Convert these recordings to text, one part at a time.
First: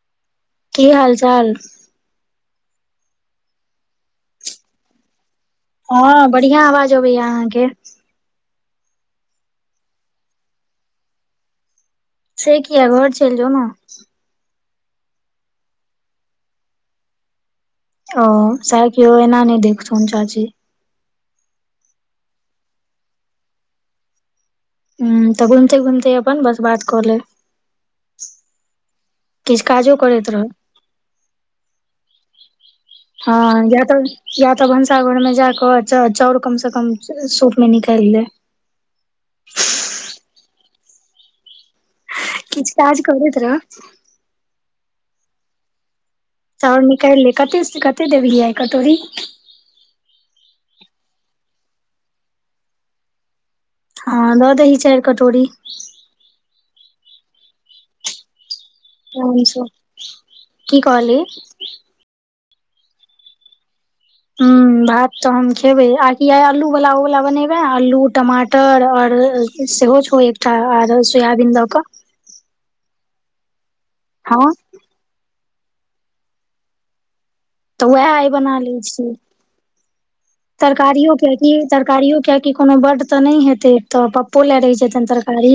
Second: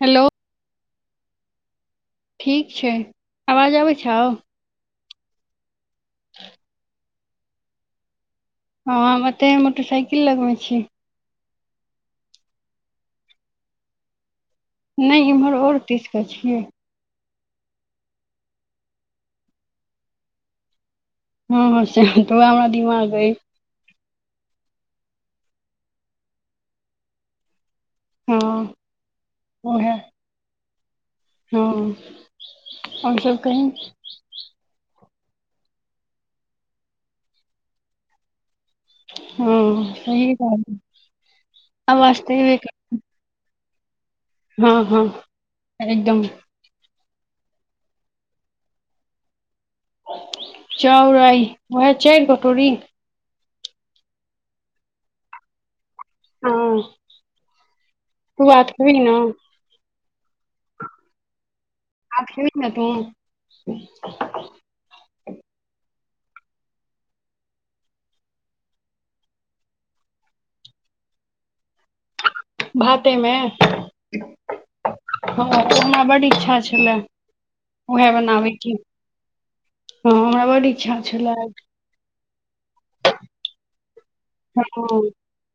Hello. की हाल-चाल। ठीक छै, आवाज अबै छौउ। हँ, बढ़िया आवाज अबैया अहाँके। हम एत्तै मोटरसाइकिल लग में छी। से किया घर चलि जो ने। नहि इम्हर ओहर तीसके छियै। ओ सेह की ओहिना नहि देखथुन चाची। हँ श त हमरा दिमाग अइ। ह तऽ घूमिते-घूमिते अपन बस बात कऽ ले। हाँ। किछ काजो करैत रह। हँ आओर सब हँ कही या तऽ या तऽ भंस। सा घर में जाकऽ चाउर कम से कम सूप में निकालि ले। हँ सही कहलि। किछ काज करैत रह। कर हँ हँ एकदम। चाउर निकैल ले, कते, कते देवही आय कटोरी। चाउड़ आइ वहै चार कटोरी। हँ दऽ दही चाइर कटोरी। हँ। आराम सँ [unintelligible] की कहली। ठीक ने तु। हूं। भात तऽ हम खेबै, आ कि आई अल्लू वाला ओवाला बनेबै, अल्लू टमाटर आओर। सेहो छौ एकटा, आर सोयाबीन दऽ कऽ। भातेमें। हँ। हँ, ओ हमरा बड्ड इच्छा छलै। तऽ उएह आइ बना लै छि। ओ हमरा ब। तरकारियो कियाकि, तरकारियो कियाकि कोनो बड्ड तऽ नहि हेतै, तऽ पप्पो लए रहै हँ जेताइन तरकारी।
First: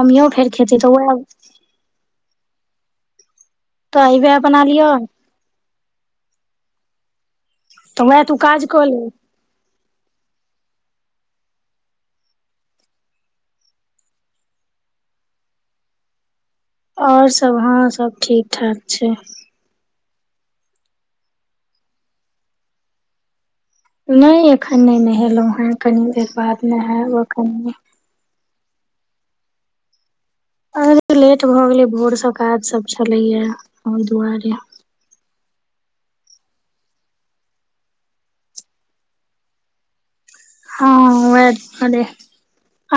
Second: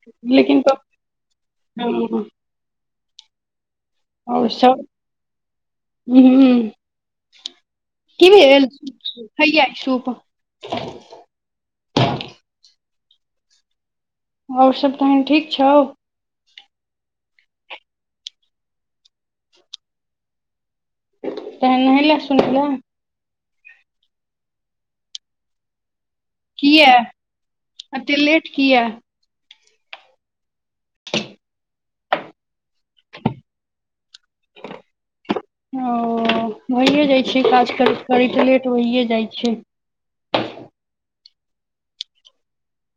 मम्मियो फेर लेकिन खेती तऽ ओ। और सभ, लिअ हूं। तऽ वएह की तू काज भेल, कऽ ले हैया छै सूप। आओर सभ तहन ठीक छौ। और सभ हँ सभ ठीक-ठाक छै। तोहें नहैले-सुनैलें? नई एखन नई नहेलहुँ हे कनि देर बाद नहैब अखन ओ कीए। अरे लेट भऽ गेलै भोरसँ काज सभ छलैए ओई दुआरे। ओ, होहिए जाइ छैय काज करैत - करैत लेट होईये जाइ छैय। हँ, वहे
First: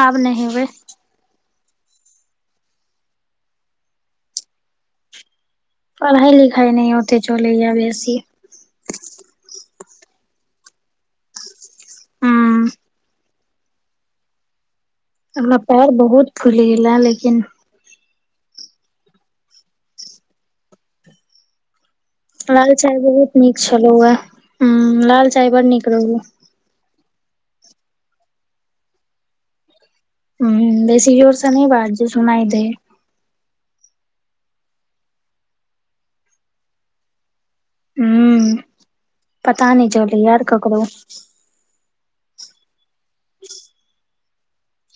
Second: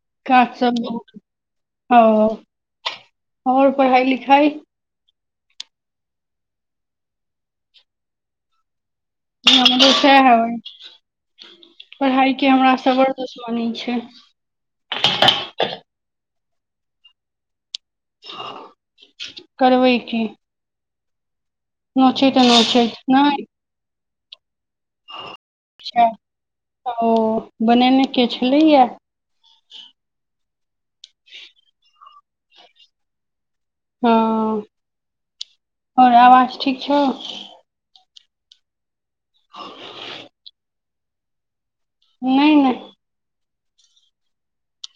आब काज नहेबई। सब बहुत। ओ और पढ़ाई -लिखाइ। पढ़ाई-लिखाई नहि ओते चलैये बैसी। हमरो सैह अई पढ़ाई के हूँ हमरा सबर मनै छैय। हमरा पैर बहुत फुलि गेलए लेकिन करबै की। नोचैत लाल नोचैत चाइ बहुत नहि नीक छलौए। हुं लाल चाइ बड़ नीक अच्छा, रहौ। ओ बनेने के छलैयै। हुम्म बेसी जोरस नहि बाज जे सुनाइ दै। हँ और आवाज ठीक छौ। हूँ पता नई चलई यार ककरो। नई नहि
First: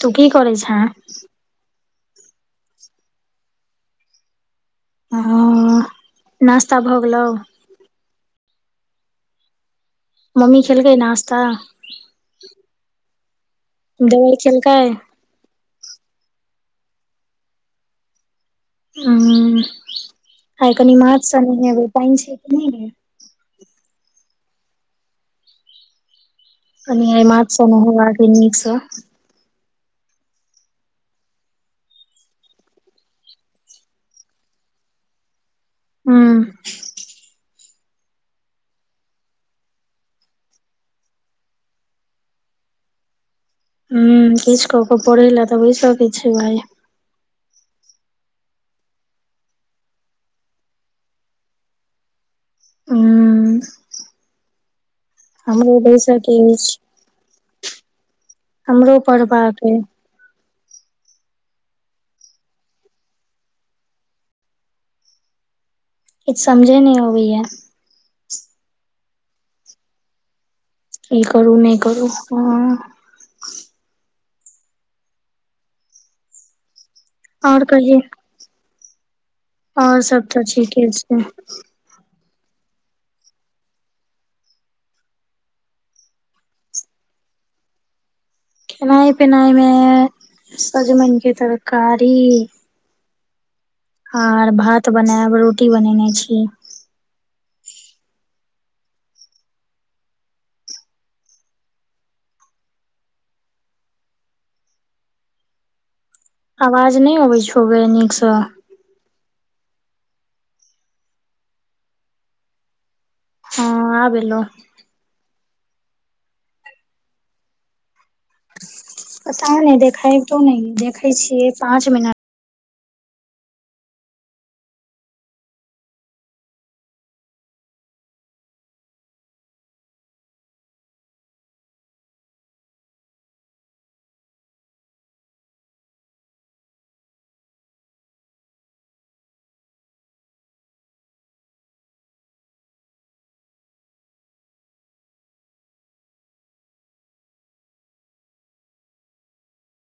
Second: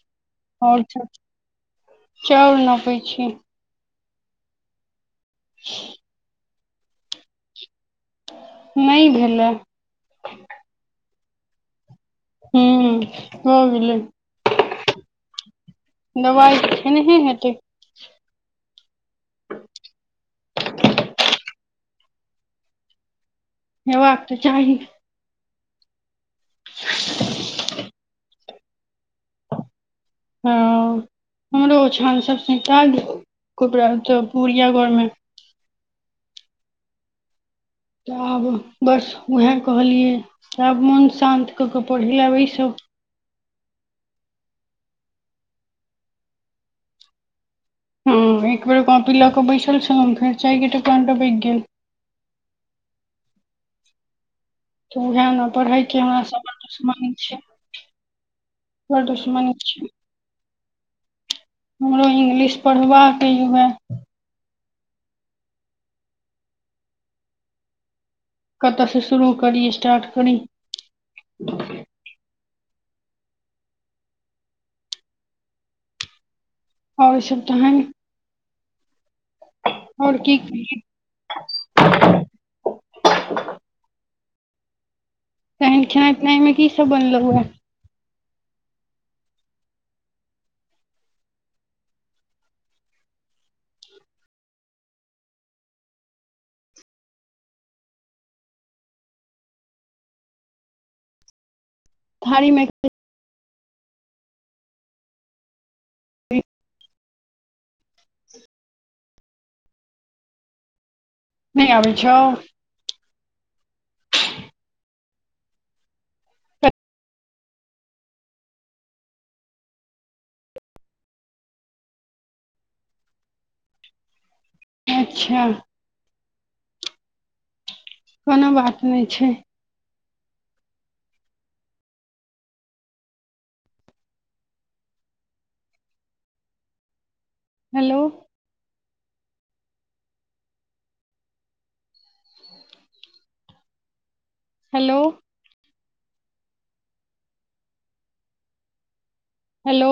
तू की करई आओर छैं। चाउर नपै छी। ह ह। [inaudible] नास्ता भऽ गेलउ। नई भेल ऐ। मम्मी खेलकै नाश्ता। हूं। दबाई खेलकै। दबाईत खेनहे हेतै। हं, आई कनि माथस नहेबई पाईन छै कि नईगे। हेबाक तऽ चाही। कनि आइ माथसँ नहेबाक अई नीकस। हँ। हमरो ओछान सभ सैंता गेल कोबरा च पुबरिया घरमे। हूँ। तऽ आब बस उएह कहलियै जे आब मोन शान्त कऽ कऽ पढ़य लै बैसु। हं, किछ कऽ कऽ पढ़ैलै तऽ बैस के छैय भाई। हँ, एकबर काँपी लऽ कऽ बैसल छलऊं फेर चाय के टपकान टपैक गेल। [inaudible] तऽ उएह नऽ हमरो पढ़ाईके बैसऽ हमरा के सऽ बड़ अछि दुश्मनी छैय। हमरो बड दुश्मनी पढ़बाक अइ छिये। हमरो इंग्लिश पढ़बाक अई हुए। किछ समझे नै अबैयै। कतऽ से शुरू करी, स्टार्ट करी। ई करू नहि करू हुं। आओर ईसभ तहैन। आओर सब तऽ करी। ठीके छैय। [inaudible] तहैन खेनाय-पिनाय मे की सब बनलौ वाए? खेनाय-पिनाय मे सजमैन के तरकारी आर भात बनाएब, रोटी बनैने छी। थारी मे अवाज ने आबै छो गे नीक से। नै आबै छौ। हाँ आब एलो। पता नै देखैतो नै, देखै छियै पाँच मिनट। अच्छा। कुनो बात नै छै। हेलो। हेलो। हेलो।